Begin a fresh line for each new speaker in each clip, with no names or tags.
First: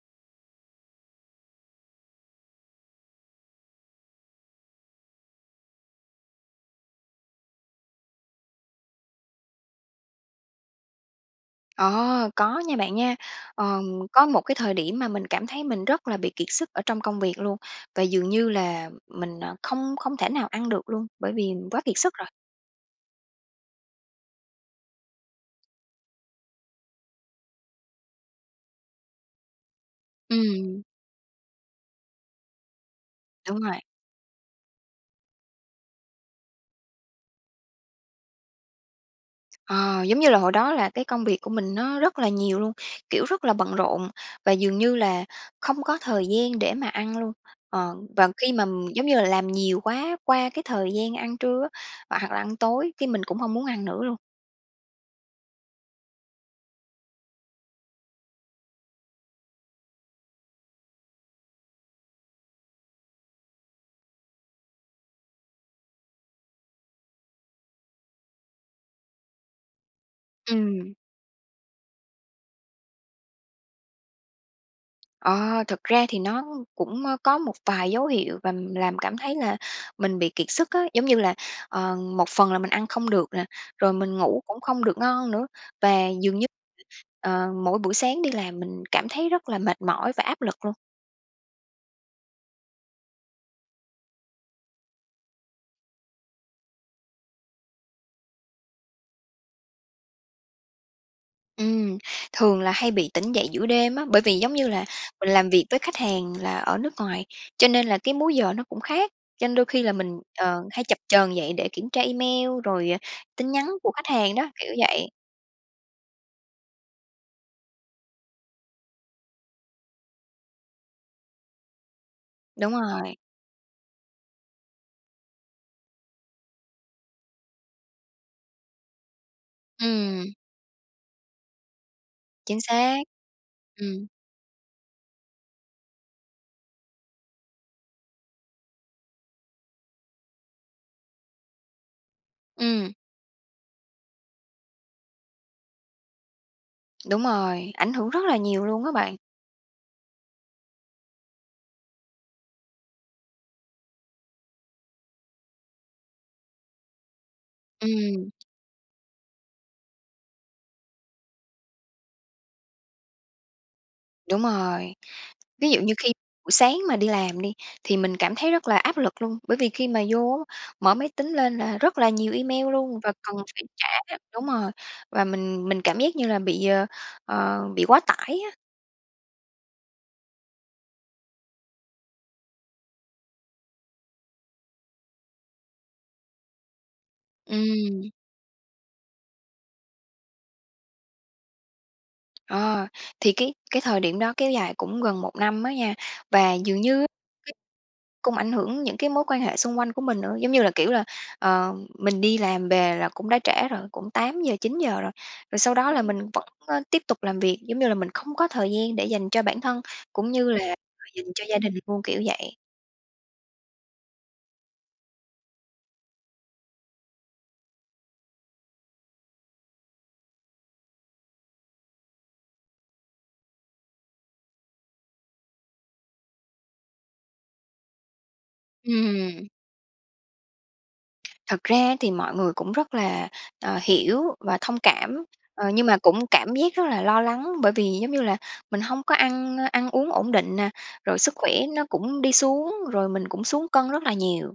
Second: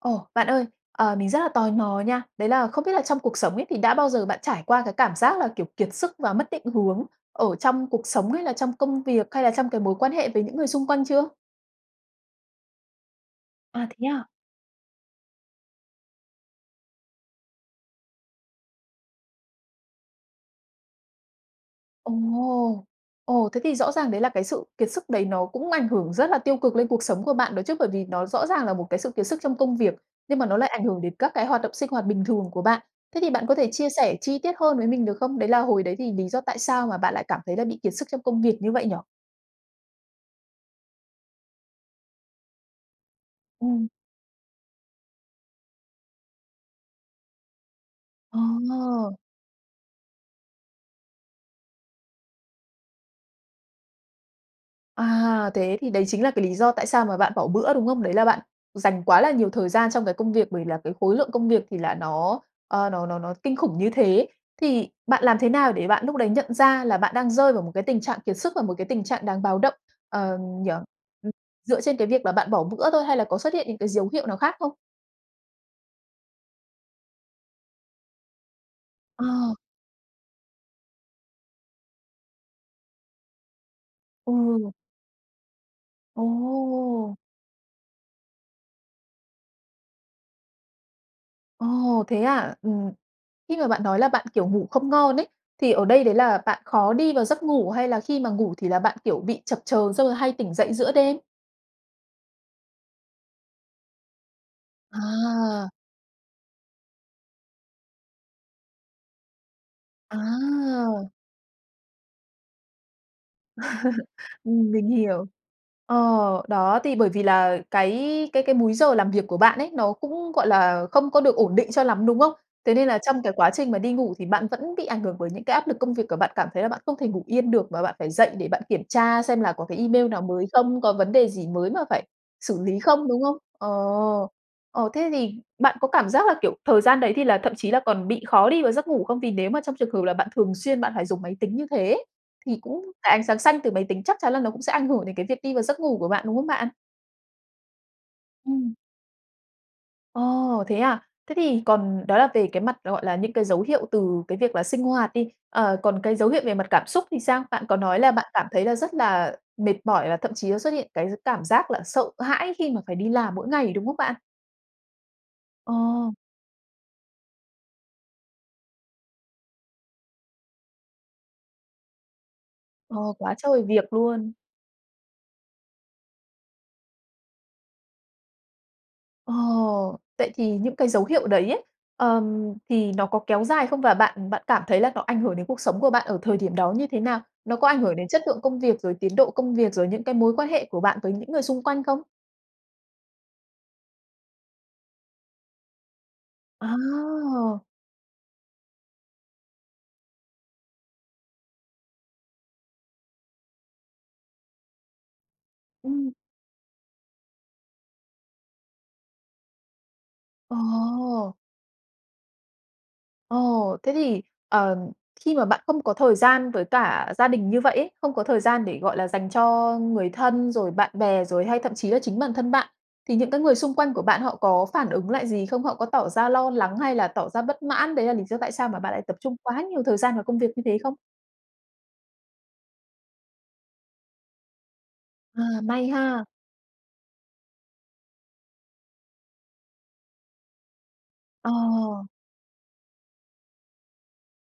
Ồ, bạn ơi! Ờ, mình rất là tò mò nha. Đấy là không biết là trong cuộc sống ấy, thì đã bao giờ bạn trải qua cái cảm giác là, kiểu, kiệt sức và mất định hướng ở trong cuộc sống hay là trong công việc hay là trong cái mối quan hệ với những người xung quanh chưa?
Ờ! Có nha bạn nha. Ờm,
À, thế à?
có một cái thời điểm mà mình cảm thấy mình rất là bị kiệt sức ở trong công việc luôn, và dường như là mình, à, không không thể nào ăn được luôn, bởi vì quá kiệt sức rồi.
Ồ! Ồ, thế thì rõ ràng đấy là cái sự kiệt sức đấy nó cũng ảnh hưởng rất là tiêu cực lên cuộc sống của bạn đó chứ? Bởi vì nó rõ ràng là một cái sự kiệt sức trong công việc, nhưng mà nó lại
Ừm.
ảnh hưởng đến các cái hoạt động sinh hoạt bình thường của bạn. Thế thì bạn có
Đúng
thể
rồi.
chia sẻ chi tiết hơn với mình được không? Đấy là hồi đấy thì lý do tại sao mà bạn lại cảm thấy là bị kiệt sức trong công việc như vậy nhỉ?
Ờ, giống như là hồi đó là cái công việc của mình nó rất là nhiều luôn, kiểu rất là bận
Ừm.
rộn, và dường như là không có thời gian để mà ăn luôn. Ờm, và khi mà, giống
Ờ!
như là, làm nhiều quá qua cái thời gian ăn trưa á, hoặc hoặc là ăn tối, cái mình cũng hông muốn ăn nữa luôn.
À! Thế thì đấy chính là cái lý do tại sao mà bạn bỏ bữa, đúng không? Đấy là bạn dành quá là nhiều thời gian trong cái công việc. Bởi vì là cái khối lượng công việc thì là nó, ờ, nó nó nó kinh khủng như thế. Thì bạn làm thế nào để bạn lúc đấy nhận ra là bạn đang rơi vào một cái tình trạng kiệt sức và một cái tình trạng đáng báo động, ờ, nhỉ?
Ừm.
Ừm, dựa trên cái việc là bạn bỏ bữa thôi hay là có xuất hiện những cái dấu hiệu nào khác không?
Ờ, thực ra thì nó cũng có một vài dấu hiệu và làm cảm thấy
Ờ.
là mình bị kiệt sức á. Giống như là, ờ, một phần là mình ăn không được nè, rồi mình ngủ cũng
Ừ.
không được ngon nữa và dường như,
Ồ!
ờ, mỗi buổi sáng đi làm mình cảm thấy rất là mệt mỏi và áp lực luôn.
Ồ! Thế à? Ừm, khi mà bạn nói là bạn, kiểu, ngủ không ngon ấy, thì ở đây đấy là bạn khó đi vào giấc ngủ, hay là khi mà ngủ thì là bạn, kiểu, bị chập chờn xong rồi hay tỉnh dậy giữa đêm?
Ừm, thường là hay bị tỉnh dậy giữa đêm á. Bởi vì, giống như là, mình làm việc
À.
với khách hàng là ở nước ngoài, cho nên là cái múi giờ nó cũng khác, cho nên đôi khi là mình, ờ, hay chập
À!
chờn dậy để kiểm tra email rồi, à, tin nhắn của khách hàng đó, kiểu
Ừm, mình
vậy.
hiểu. Ờ, đó, thì bởi vì là cái cái cái múi giờ làm việc của bạn ấy nó cũng, gọi là, không có được ổn định cho lắm, đúng không?
Đúng
Thế nên là
rồi.
trong cái quá trình mà đi ngủ thì bạn vẫn bị ảnh hưởng bởi những cái áp lực công việc, ờ, bạn cảm thấy là bạn không thể ngủ yên được mà bạn phải dậy để bạn kiểm tra xem là có cái email nào
Ừm.
mới không, có vấn đề gì mới mà phải
Chính
xử lý
xác.
không, đúng không? Ờ,
Ừm.
ờ, thế thì bạn có cảm giác là, kiểu, thời gian đấy thì là thậm chí là còn bị khó đi vào giấc ngủ không? Vì nếu mà trong trường hợp là bạn thường xuyên bạn phải dùng máy tính như thế ấy, thì cũng
Ừm.
cái ánh sáng xanh từ máy tính chắc chắn là nó cũng sẽ ảnh hưởng đến cái việc đi vào giấc ngủ của bạn, đúng không bạn?
Đúng rồi, ảnh hưởng rất là nhiều
Ừm.
luôn á bạn.
Ồ! Thế à? Thế thì còn đó là về cái mặt gọi là những cái dấu hiệu từ cái việc là sinh hoạt đi, ờ, còn cái dấu hiệu về mặt cảm xúc thì sao? Bạn có nói là bạn
Ừm.
cảm thấy là rất là mệt mỏi, và thậm chí nó xuất hiện cái gi cảm giác là sợ hãi khi mà phải đi làm mỗi ngày, đúng không bạn?
Đúng rồi. Ví
Ờ.
dụ như khi buổi sáng mà đi làm đi thì mình cảm thấy rất là áp lực luôn, bởi vì khi mà vô á, mở máy tính lên là rất là nhiều email
Ờ,
luôn và
quá
cần
trời
phải trả
việc luôn.
đúng rồi, và mình mình cảm giác như là bị, ờ, ờ, bị quá tải á.
Ồ. Vậy thì những cái dấu hiệu đấy ấy, ờm, thì nó có kéo dài không? Và bạn bạn cảm thấy là nó ảnh hưởng đến cuộc sống của bạn ở thời điểm đó như thế nào? Nó có ảnh hưởng đến
Ừm.
chất lượng công việc, rồi tiến độ công việc, rồi những cái mối quan hệ của bạn với những người xung quanh không?
Ờ, thì cái cái thời điểm đó kéo dài cũng gần 1 năm á nha. Và dường như cái
Wow!
cũng ảnh hưởng những cái mối quan hệ xung quanh của mình nữa. Giống như là, kiểu là, ờ, mình đi làm về là cũng đã trễ rồi, cũng 8 giờ, 9 giờ rồi, rồi sau đó là
Ừm.
mình vẫn, ơ, tiếp tục làm việc. Giống như là mình không có thời gian để dành cho bản thân cũng như là [unintelligible] dành
Ồ.
cho gia đình luôn, kiểu vậy.
Ồ, thế thì, ờ, khi mà bạn không có thời gian với cả gia đình như vậy ấy, không có thời gian để, gọi là, dành cho người thân, rồi bạn bè rồi hay thậm chí là chính bản thân bạn, thì những cái người xung quanh của bạn họ có phản ứng lại gì không? Họ có tỏ ra lo lắng hay là tỏ ra bất mãn đấy là lý do tại sao mà bạn lại tập trung
Ừm.
quá nhiều thời gian vào công việc như thế không?
Thật ra thì mọi người cũng rất là, ờ, hiểu và thông cảm,
À,
ờ, nhưng
may
mà
ha.
cũng cảm giác rất là lo lắng. Bởi vì, giống như là, mình hông có ăn, ơ, ăn uống ổn định nè, rồi sức khỏe nó
Ồ.
cũng đi xuống, rồi mình cũng xuống cân rất là nhiều.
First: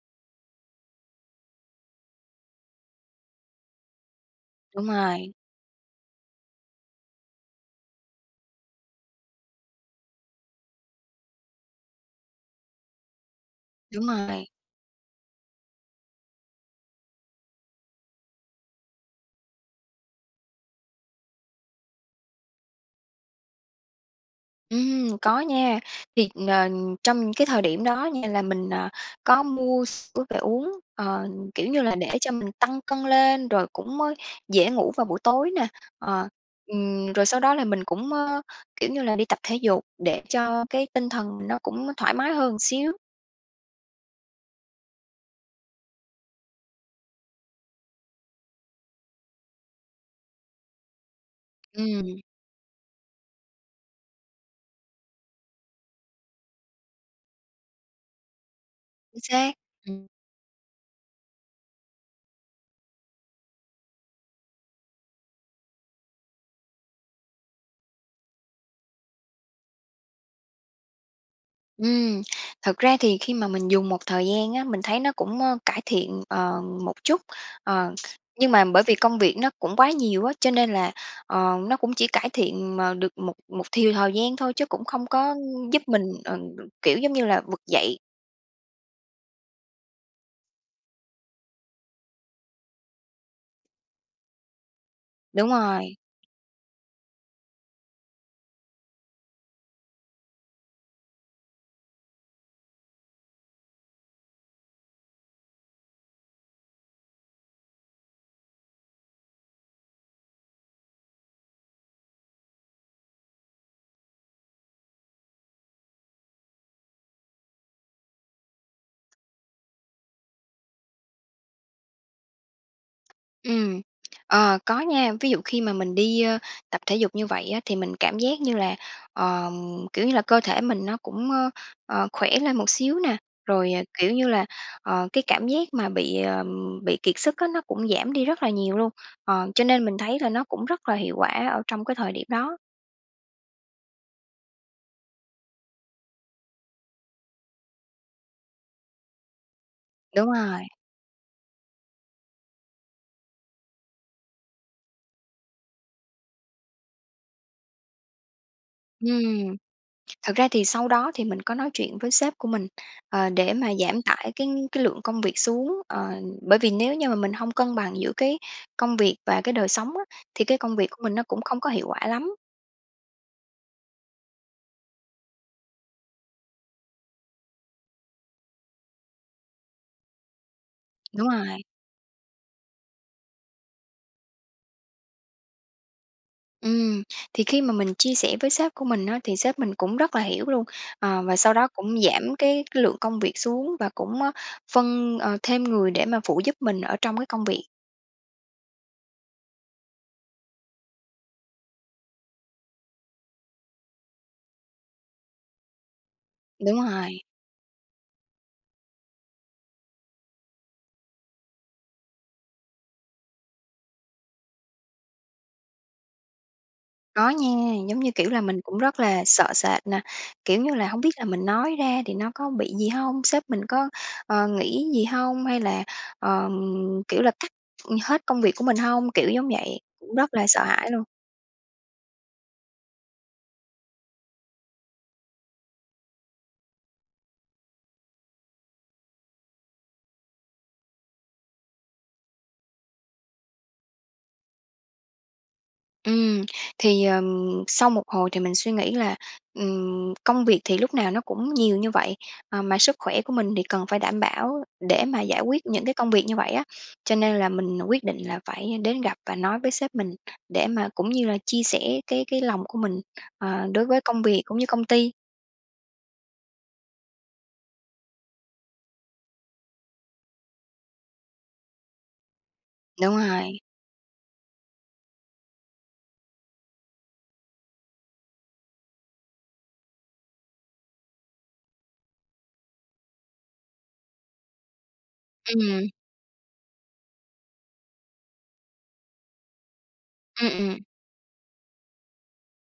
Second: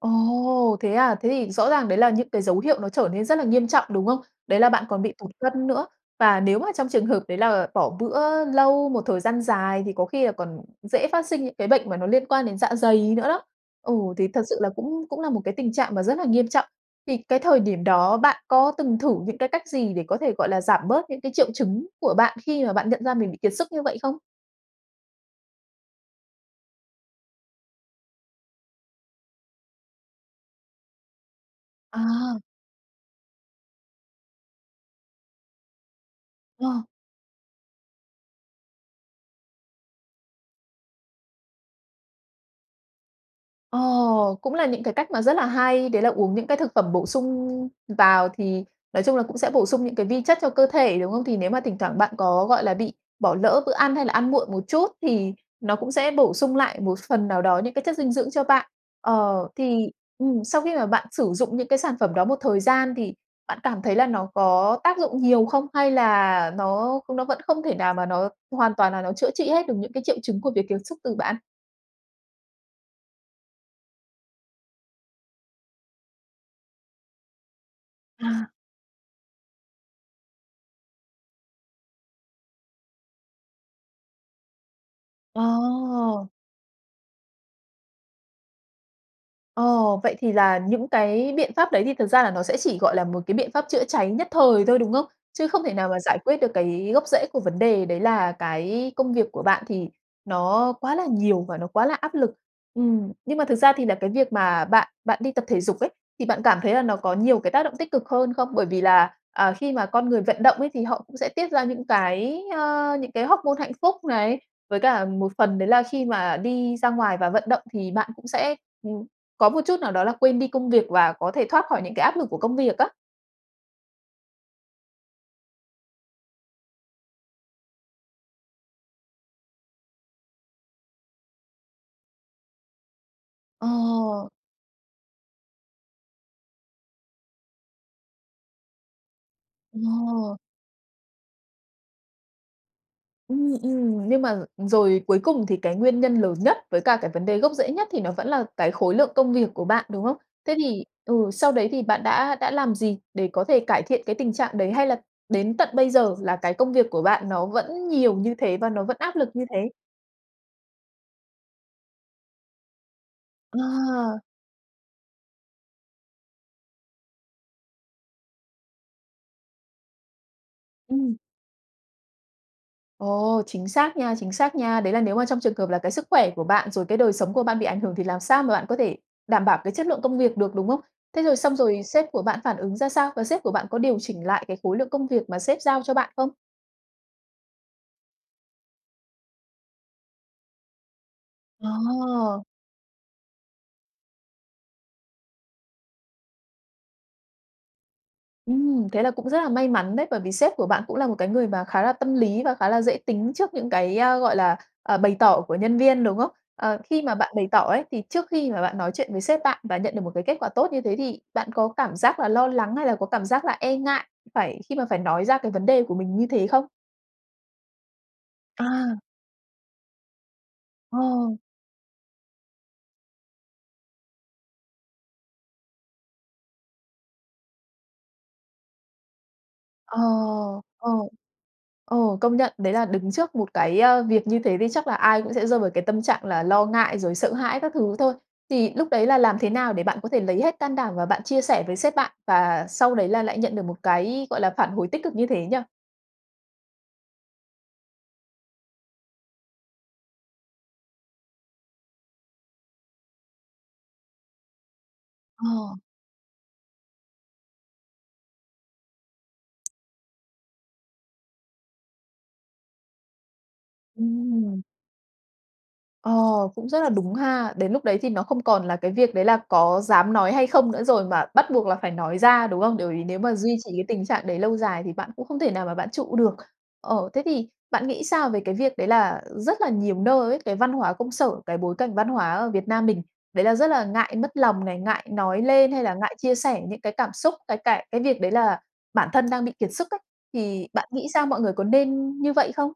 Ồ, thế à. Thế thì rõ ràng đấy là những cái dấu hiệu nó trở nên rất là nghiêm trọng, đúng không? Đấy là bạn
Đúng
còn bị tụt
rồi.
cân nữa. Và nếu mà trong trường hợp đấy là bỏ bữa lâu một thời gian dài thì có khi là còn dễ phát sinh những cái bệnh mà nó liên quan đến dạ dày nữa đó. Ừ,
Đúng
thì thật
rồi.
sự là cũng cũng là một cái tình trạng mà rất là nghiêm trọng. Thì cái thời điểm đó bạn có từng thử những cái cách gì để có thể, gọi là, giảm bớt những cái triệu chứng của bạn khi mà bạn nhận ra mình bị kiệt sức như vậy không?
Ừm, có nha. Thì nền trong cái thời điểm đó nha là mình, ờ, có mua sữa về uống, ờ, kiểu như là, nể cho
À.
mình tăng cân lên rồi cũng mới dễ ngủ vào buổi tối nè. Ờ,
Wow!
ừm, rồi sau đó là mình cũng, ơ, kiểu như là, đi tập thể dục để cho cái tinh thần nó cũng thoải mái hơn xíu.
Ồ, cũng là những cái cách mà rất là hay, đấy là uống những cái thực phẩm bổ sung vào thì nói chung là cũng sẽ bổ sung những cái vi chất cho cơ thể, đúng không? Thì nếu mà thỉnh thoảng bạn
Ừm.
có, gọi là, bị bỏ lỡ bữa ăn hay là ăn muộn một chút thì nó cũng sẽ bổ sung lại một phần nào đó những cái chất dinh dưỡng cho bạn.
Chính
Ờ,
xác,
thì
ừm.
ừm, sau khi mà bạn sử dụng những cái sản phẩm đó một thời gian thì bạn cảm thấy là nó có tác dụng nhiều không hay là nó nó vẫn không thể nào mà nó hoàn toàn là nó chữa trị hết được những cái triệu chứng của việc kiệt sức từ bạn?
Ừm, thật ra thì khi mà mình dùng một thời gian á, mình thấy nó cũng, ơ, cải thiện, ờ, một chút. Ờ,
À.
nhưng mà bởi vì công việc nó cũng quá nhiều á, cho nên là, ờ, nó cũng chỉ cải thiện mà được một một thiều thời gian thôi chứ cũng không có giúp mình,
Ồ!
ờ, đ kiểu, giống như là, vực dậy.
Ồ, vậy thì là những cái biện pháp đấy thì thực ra là nó sẽ chỉ, gọi là, một cái biện pháp chữa cháy nhất thời thôi, đúng không? Chứ
Đúng
không thể nào
rồi.
mà giải quyết được cái gốc rễ của vấn đề, đấy là cái công việc của bạn thì nó quá là nhiều và nó quá là áp lực. Ừm. Nhưng mà thực ra thì là cái việc mà bạn bạn đi tập thể dục ấy, thì bạn cảm thấy là nó có nhiều cái tác động tích cực hơn không? Bởi vì là, à, khi mà con người vận động ấy thì họ cũng sẽ tiết ra những cái ơ, những cái hoóc-môn hạnh phúc này, với cả một phần đấy là khi mà đi ra ngoài và vận động thì bạn cũng sẽ, ừm, có một chút nào đó là quên đi công việc và có thể thoát khỏi những cái áp lực của công việc á.
Ừm. Ờ, có nha. Ví dụ khi mà mình đi, ơ, tập thể dục như vậy á thì mình cảm giác như là, ờm, kiểu như là, cơ thể mình nó cũng, ơ, ờ, khỏe lên một xíu nè. Rồi, à, kiểu như
Ồ.
là, ờ, cái cảm giác mà bị, ờm, bị kiệt sức á, nó cũng giảm đi rất là nhiều luôn. Ờ, cho nên mình thấy là
Ồ.
nó cũng rất là hiệu quả ở trong cái thời điểm đó.
Ừm, ừm. Nhưng mà rồi cuối cùng thì cái nguyên nhân lớn nhất với cả cái vấn đề gốc rễ nhất thì nó vẫn là cái khối lượng công việc của bạn, đúng không?
Đúng
Thế
rồi.
thì ừ, sau đấy thì bạn đã đã làm gì để có thể cải thiện cái tình trạng đấy hay là đến tận bây giờ là cái công việc của bạn nó vẫn nhiều như thế và nó vẫn áp lực như
Ừm,
thế?
thật ra thì sau đó thì mình có nói chuyện với sếp của mình, ờ, để mà giảm
Ờ.
tải cái cái lượng công việc xuống. Ờ, bởi vì nếu như mà mình hông cân bằng giữa cái công việc và cái đời sống á, thì cái công việc của mình
Ừm.
nó cũng không có hiệu quả lắm.
Ồ, chính xác nha, chính xác nha! Đấy là nếu mà trong trường hợp là cái sức khỏe của bạn, rồi cái đời sống của bạn bị ảnh hưởng thì làm sao mà bạn có thể đảm bảo cái chất lượng công việc được, đúng không? Thế
Đúng
rồi xong
rồi.
rồi sếp của bạn phản ứng ra sao và sếp của bạn có điều chỉnh lại cái khối lượng công việc mà sếp giao cho bạn không?
Ừm, thì khi mà mình chia sẻ với sếp của mình á, thì sếp mình cũng rất là hiểu luôn, ờ, và sau đó cũng giảm
Ồ!
cái cái lượng công việc xuống và cũng, ơ, phân, ờ, thêm người để mà phụ giúp mình ở trong cái công việc.
Ừm, thế là cũng rất là may mắn đấy. Bởi vì sếp của bạn cũng là một cái người mà khá là tâm lý và khá là dễ tính trước những cái, a, gọi là, ờ, bày tỏ của nhân viên, đúng không? Ờ,
Đúng
khi mà
rồi.
bạn bày tỏ ấy, thì trước khi mà bạn nói chuyện với sếp bạn và nhận được một cái kết quả tốt như thế thì bạn có cảm giác là lo lắng hay là có cảm giác là e ngại phải khi mà phải nói ra cái vấn đề của mình như thế không?
Có nha, giống như, kiểu là, mình cũng
À.
rất là sợ sệt nè, kiểu như là, hông biết là
Ờ.
mình nói ra thì nó có bị gì hông? Sếp mình có, ờ, nghĩ gì hông? Hay là, ờ, kiểu là, cắt hết công việc của mình hông? Kiểu, giống vậy.
Ờ,
Cũng rất là sợ hãi
ờ.
luôn.
Ờ, công nhận, đấy là đứng trước một cái, ơ, việc như thế thì chắc là ai cũng sẽ rơi vào cái tâm trạng là lo ngại rồi sợ hãi các thứ thôi. Thì lúc đấy là làm thế nào để bạn có thể lấy hết can đảm và bạn chia sẻ với sếp bạn? Và sau đấy là lại nhận được một cái gọi là, phản hồi tích cực như thế nhỉ.
Ừm. Thì, ờ, sau một hồi thì mình suy nghĩ là, ừm, công việc thì lúc nào nó cũng nhiều như vậy, à, mà sức khỏe của mình thì cần phải đảm bảo để mà giải quyết
Ờ.
những cái công việc như vậy á, cho nên là mình quyết định là phải đến gặp và nói với sếp mình, để mà cũng như là chia sẻ cái cái lòng của mình, ờ, đối với công việc cũng
Ừm.
như công ty.
Ờ, cũng rất là đúng ha. Đến lúc đấy thì nó không còn là cái việc, đấy là, có dám nói hay không nữa rồi, mà bắt buộc là phải nói ra, đúng không? Bởi vì
Đúng
nếu mà duy
rồi.
trì cái tình trạng đấy lâu dài thì bạn cũng không thể nào mà bạn trụ được. Ờ, thế thì, bạn nghĩ sao về cái việc, đấy là rất là nhiều nơi ấy, cái văn hóa công sở cái bối cảnh văn hóa ở Việt Nam mình, đấy là rất là ngại mất lòng này, ngại nói lên hay
Ừm.
là ngại chia sẻ những cái cảm xúc, cái cại cái việc đấy là bản thân đang bị kiệt sức ấy,
Ừ,
thì
ừm.
bạn nghĩ sao, mọi người có nên như vậy không?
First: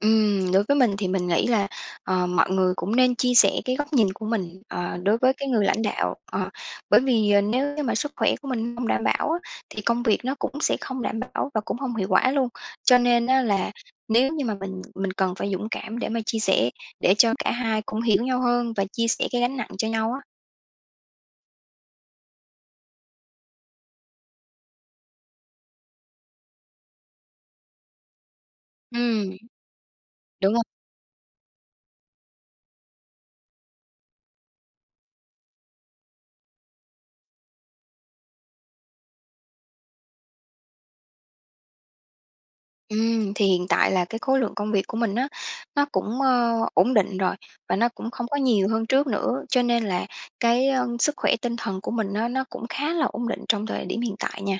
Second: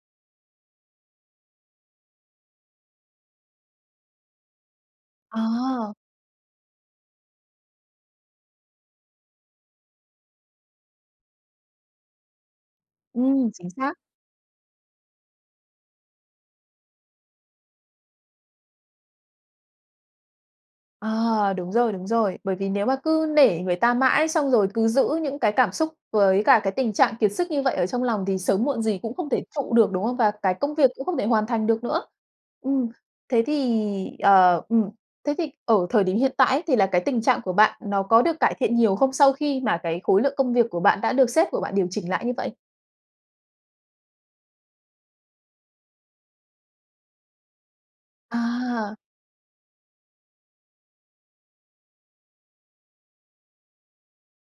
Ừm. Đối với mình thì mình nghĩ là, ờm, mọi người cũng nên chia sẻ cái góc nhìn của mình, ờ, đối với cái người lãnh
Ờ.
đạo, ờ, bởi vì nếu như mà sức khỏe của mình hông đảm bảo á, thì công việc nó cũng sẽ không đảm bảo và cũng hông hiệu quả luôn. Cho nên á
Ừm, chính
là
xác.
nếu như mà mình mình cần phải dũng cảm để mà chia sẻ, để cho cả hai cũng hiểu nhau hơn và chia sẻ cái gánh nặng cho nhau á.
À! Đúng rồi, đúng rồi. Bởi vì nếu mà cứ nể người ta mãi xong rồi cứ giữ những cái cảm xúc với cả cái tình trạng kiệt sức như vậy ở trong lòng thì sớm muộn gì cũng không
Ừm.
thể trụ được, đúng không? Và
Đúng
cái
rồi.
công việc cũng không thể hoàn thành được nữa. Ừm, thế thì ờ, ừm, thế thì ở thời điểm hiện tại ấy, thì là cái tình trạng của bạn nó có được cải thiện nhiều không, sau khi mà cái khối lượng công việc của bạn đã được sếp của bạn điều chỉnh lại như vậy?
Ừm. Thì hiện tại là cái khối lượng công việc của mình á, nó cũng, ờ, ổn định rồi và nó cũng không có nhiều hơn
À!
trước nữa. Cho nên là cái sức khỏe tinh thần của mình á nó cũng khá là ổn định trong thời điểm hiện tại nha.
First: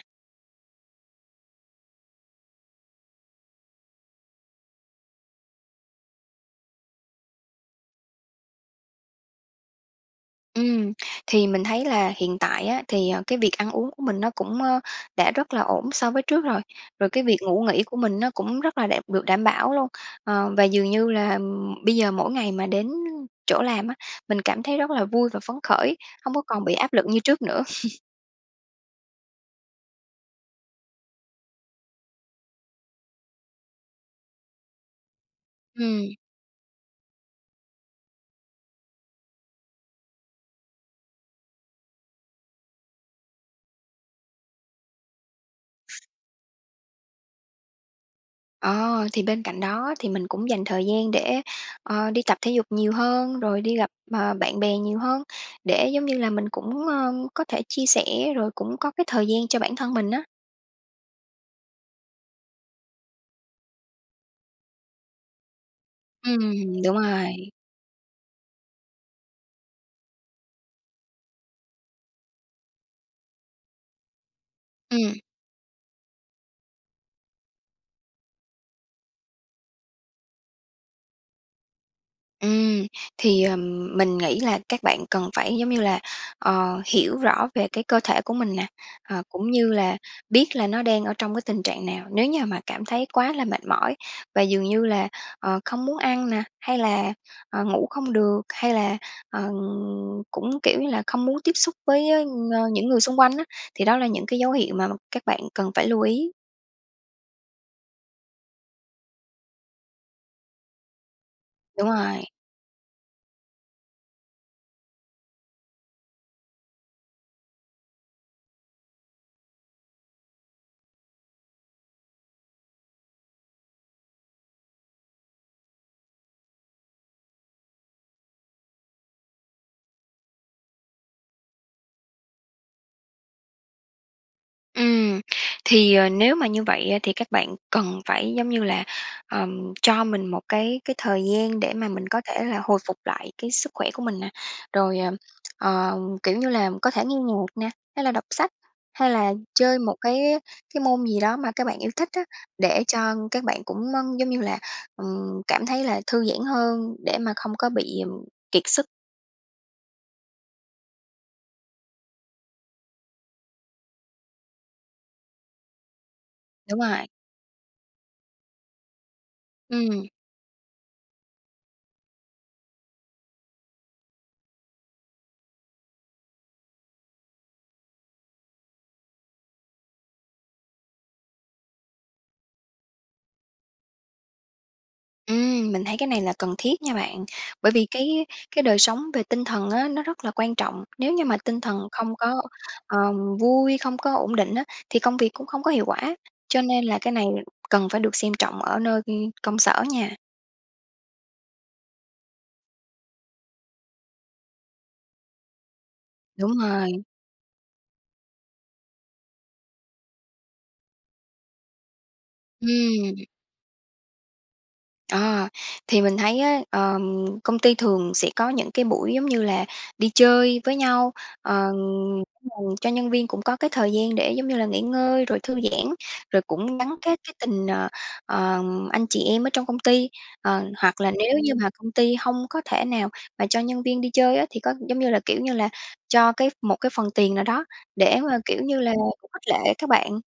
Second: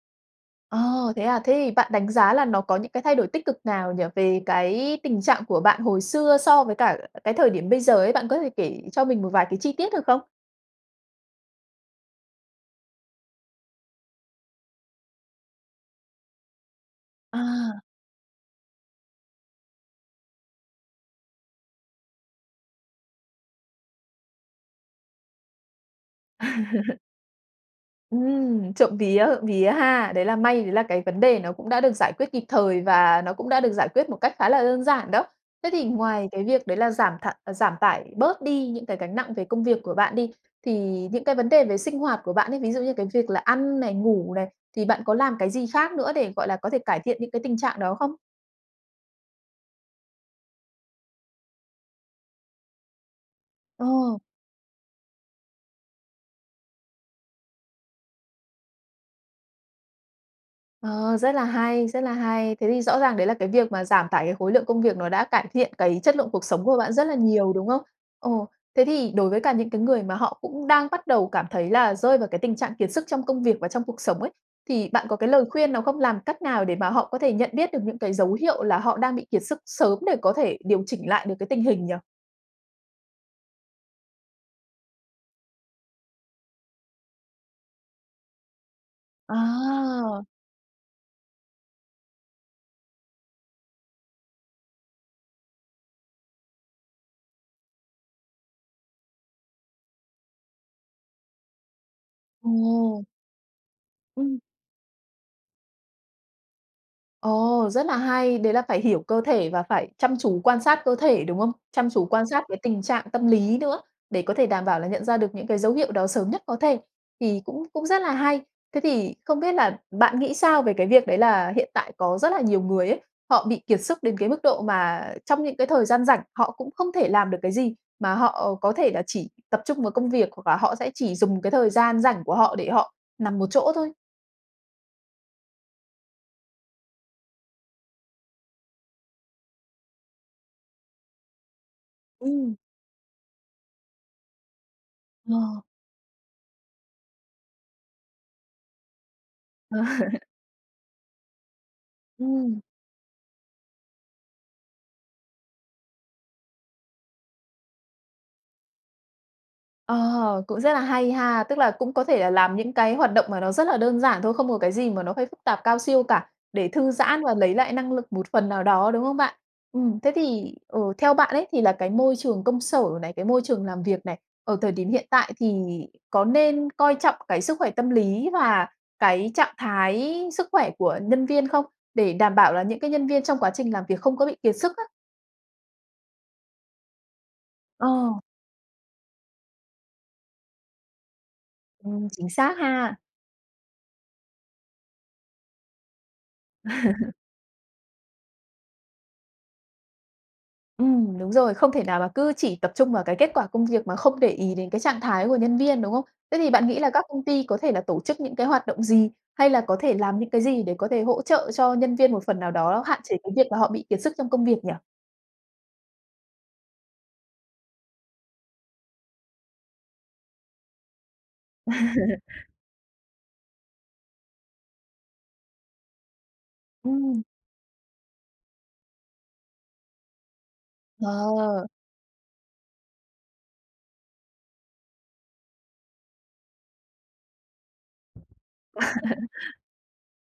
Ồ, thế à? Thế thì bạn đánh giá là nó có những cái thay đổi tích cực nào nhỉ? Về cái tình trạng của bạn hồi xưa so với cả cái thời điểm bây giờ ấy. Bạn có thể kể cho mình một vài cái chi tiết được không?
Ừm. Thì mình thấy là hiện tại á, thì, ờ, cái việc ăn uống của mình nó cũng, ờ, đã rất là ổn so với trước rồi. Rồi cái việc ngủ
À!
nghỉ của mình nó cũng rất là đẹp được đảm bảo luôn, ờ. Và dường như là bây giờ mỗi ngày mà đến chỗ làm á mình cảm thấy rất là vui và phấn khởi, không có còn bị áp lực như trước nữa.
Ừm. Trộm vía, trộm vía ha? Đấy là may đấy là cái vấn đề nó cũng đã được giải quyết kịp thời và nó cũng đã được giải quyết một cách khá là đơn giản đó. Thế thì
Ừm.
ngoài cái việc đấy là giảm thải giảm tải bớt đi những cái gánh nặng về công việc của bạn đi, thì những cái vấn đề về sinh hoạt của bạn ấy, ví dụ như cái việc là ăn này, ngủ này, thì bạn có làm cái gì khác nữa để, gọi là, có thể cải thiện những cái tình trạng đó không?
Ờ, thì bên cạnh đó thì mình cũng dành thời gian để, ờ, đi tập thể dục nhiều hơn, rồi đi gặp,
Ồ.
ờ, bạn bè nhiều hơn, để giống như là mình cũng, ơ, có thể chia sẻ rồi cũng có cái thời gian cho bản thân mình á.
Ờ, rất là hay, rất là hay. Thế thì rõ ràng đấy là cái việc mà giảm tải cái khối lượng công việc nó đã cải thiện cái chất lượng cuộc sống của
Ừm,
bạn
đúng
rất là
rồi.
nhiều, đúng không? Ừ, thế thì đối với cả những cái người mà họ cũng đang bắt đầu cảm thấy là rơi vào cái tình trạng kiệt sức trong công việc và trong cuộc sống ấy, thì bạn
Ừm.
có cái lời khuyên nào không? Làm cách nào để mà họ có thể nhận biết được những cái dấu hiệu là họ đang bị kiệt sức sớm để có thể điều chỉnh lại được cái tình hình nhỉ?
Ừm, thì, ờ, mình nghĩ là các bạn cần phải, giống như là, ờ, hiểu rõ về cái cơ thể của mình nè, ờ, cũng như là
À.
biết là nó đang ở trong cái tình trạng nào. Nếu như mà cảm thấy quá là mệt mỏi và dường như là, ờ, không muốn ăn nè, hay là, ờ, ngủ không được, hay là, ờ, cũng, kiểu như là, không muốn tiếp xúc với, ơ, những người
Ồ.
xung quanh á, thì đó là những
Ừm.
cái dấu hiệu mà các bạn cần phải lưu ý.
Ồ, rất là hay, đấy là phải hiểu cơ thể và phải chăm chú quan sát cơ thể, đúng không? Chăm
Đúng
chú
rồi.
quan sát cái tình trạng tâm lý nữa, để có thể đảm bảo là nhận ra được những cái dấu hiệu đó sớm nhất có thể. Thì cũng cũng rất là hay. Thế thì không biết là bạn nghĩ sao về cái việc đấy là hiện tại có rất là nhiều người ấy, họ bị kiệt sức đến cái mức độ mà trong những cái thời gian rảnh, họ cũng không thể làm được cái gì, mà họ có thể là chỉ tập trung vào công việc, hoặc là họ sẽ chỉ dùng cái thời gian rảnh của họ để họ nằm một chỗ thôi?
Ừm, thì, ờ, nếu mà như vậy á, thì các bạn cần phải giống như là, ờm, cho mình một cái cái thời gian để mà mình có thể
Ừm.
là hồi phục lại cái sức khỏe của mình nè. Rồi, ờm,
Ờ.
ờ, kiểu như là có thể nghe nhạc nè, hay là đọc sách, hay là chơi một cái cái môn gì đó mà các bạn yêu thích á,
Ừm.
để cho các bạn cũng, ơ, giống như là, ừm, cảm thấy là thư giãn hơn, để mà không có bị, ừm, kiệt sức.
Ờ, cũng rất là hay ha. Tức là cũng có thể là làm những cái hoạt động mà nó rất là đơn giản thôi, không có cái gì mà nó phải phức tạp cao siêu cả, để
Đúng
thư
rồi.
giãn và lấy lại năng lực một phần nào đó, đúng không bạn? Ừm,
Ừm.
thế thì, ừ, theo bạn ấy, thì là cái môi trường công sở này, cái môi trường làm việc này, ở thời điểm hiện tại thì có nên coi trọng cái sức khỏe tâm lý và cái trạng thái sức khỏe của nhân viên không? Để đảm bảo là những cái nhân viên trong quá trình làm việc không có bị kiệt sức á.
Ừm, mình thấy cái này là cần thiết nha bạn. Bởi vì
Ờ.
cái cái đời sống về tinh thần á, nó rất là quan trọng. Nếu như mà tinh thần
Ừ,
không
chính
có,
xác ha.
ờm, vui, không có ổn định á, thì công việc cũng không có hiệu quả. Cho nên là cái này cần phải được xem trọng ở nơi, ư, công sở nha.
Ừm, đúng rồi, không thể nào mà cứ chỉ tập trung vào cái kết quả công việc mà không để ý đến cái trạng thái của nhân viên, đúng không? Thế thì
Đúng
bạn nghĩ là
rồi.
các công ty có thể là tổ chức những cái hoạt động gì, hay là có thể làm những cái gì để có thể hỗ trợ cho nhân viên một phần nào đó hạn chế
Ừm!
cái việc mà họ bị kiệt sức trong công việc nhỉ?
À, thì mình thấy á, ờm, công ty thường sẽ có những cái buổi, giống như là, đi chơi với nhau, ờm, [unintelligible] cho nhân viên cũng có cái thời gian để, giống như là, nghỉ ngơi rồi thư giãn, rồi cũng gắn kết
Ừm!
cái tình, ờ, ờm, anh chị em ở trong công ty. Ờ, hoặc là nếu như
Ờ!
mà công ty hông có thể nào mà cho nhân viên đi chơi á thì có, giống như là, kiểu như là, cho cái ph một cái phần tiền nào đó để mà, kiểu như là, khích lệ các bạn.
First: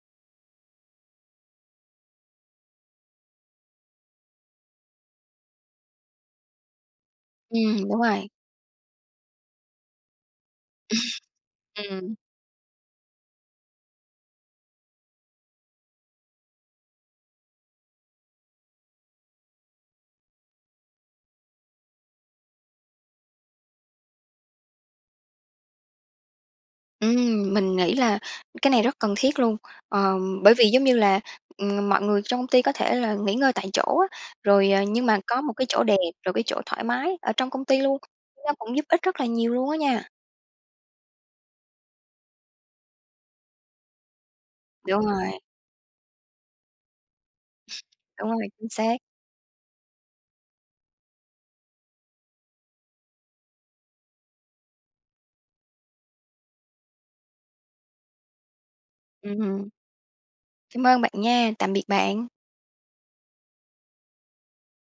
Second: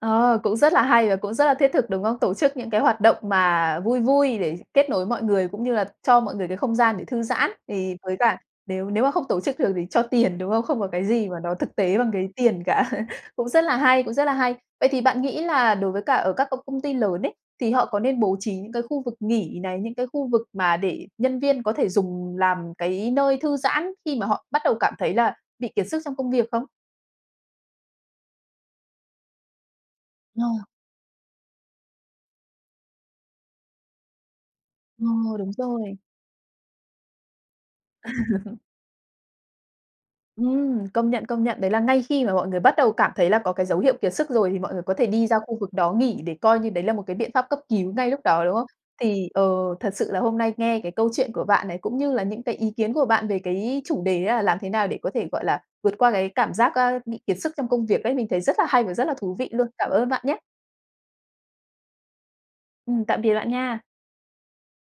Ờ, cũng rất là hay và cũng rất là thiết thực, đúng không? Tổ chức những cái hoạt động mà vui vui để kết nối mọi người cũng như là cho mọi người cái không gian để thư giãn.
Ừm,
Thì
đúng
với
rồi.
cả nếu nếu mà không tổ chức được thì cho tiền, đúng không? Không có cái gì mà nó thực tế bằng
Ừm.
cái tiền cả. Cũng rất là hay, cũng rất là hay! Vậy thì bạn nghĩ là đối với cả ở các công công ty lớn ấy, thì họ có nên bố trí những cái khu vực nghỉ này, những cái khu vực mà để nhân viên có thể dùng làm cái nơi thư giãn khi mà họ bắt đầu cảm thấy là bị kiệt sức trong công việc không?
Ừm, mình nghĩ là cái này rất cần thiết luôn. Ờm, bởi
Ờ!
vì giống như là, ừm, mọi người trong công ty có thể là nghỉ ngơi tại chỗ á, rồi, ờ, nhưng mà
Ồ,
có
đúng
một cái chỗ
rồi!
đẹp, rồi cái chỗ thoải mái ở trong công ty luôn. Kể ra cũng giúp ích rất là nhiều luôn á nha!
Ừm, công nhận, công nhận, đấy là ngay khi mà mọi người bắt đầu cảm thấy là có cái dấu hiệu kiệt sức rồi, thì mọi người có
Đúng
thể đi ra
rồi.
khu vực đó nghỉ để coi như đấy là một cái biện pháp cấp cứu ngay lúc
Đúng
đó,
rồi,
đúng không?
chính xác.
Thì, ờ, thật sự là hôm nay nghe cái câu chuyện của bạn này, cũng như là những cái ý kiến của bạn về cái chủ đề á, là làm thế nào để có thể, gọi là, vượt qua cái cảm giác, a, bị kiệt sức trong công việc ấy, mình thấy rất là hay và rất là thú
Ừm
vị luôn.
hứm.
Cảm ơn bạn nhé!
Cám ơn bạn nha, tạm biệt bạn.
Ừm, tạm biệt bạn nha!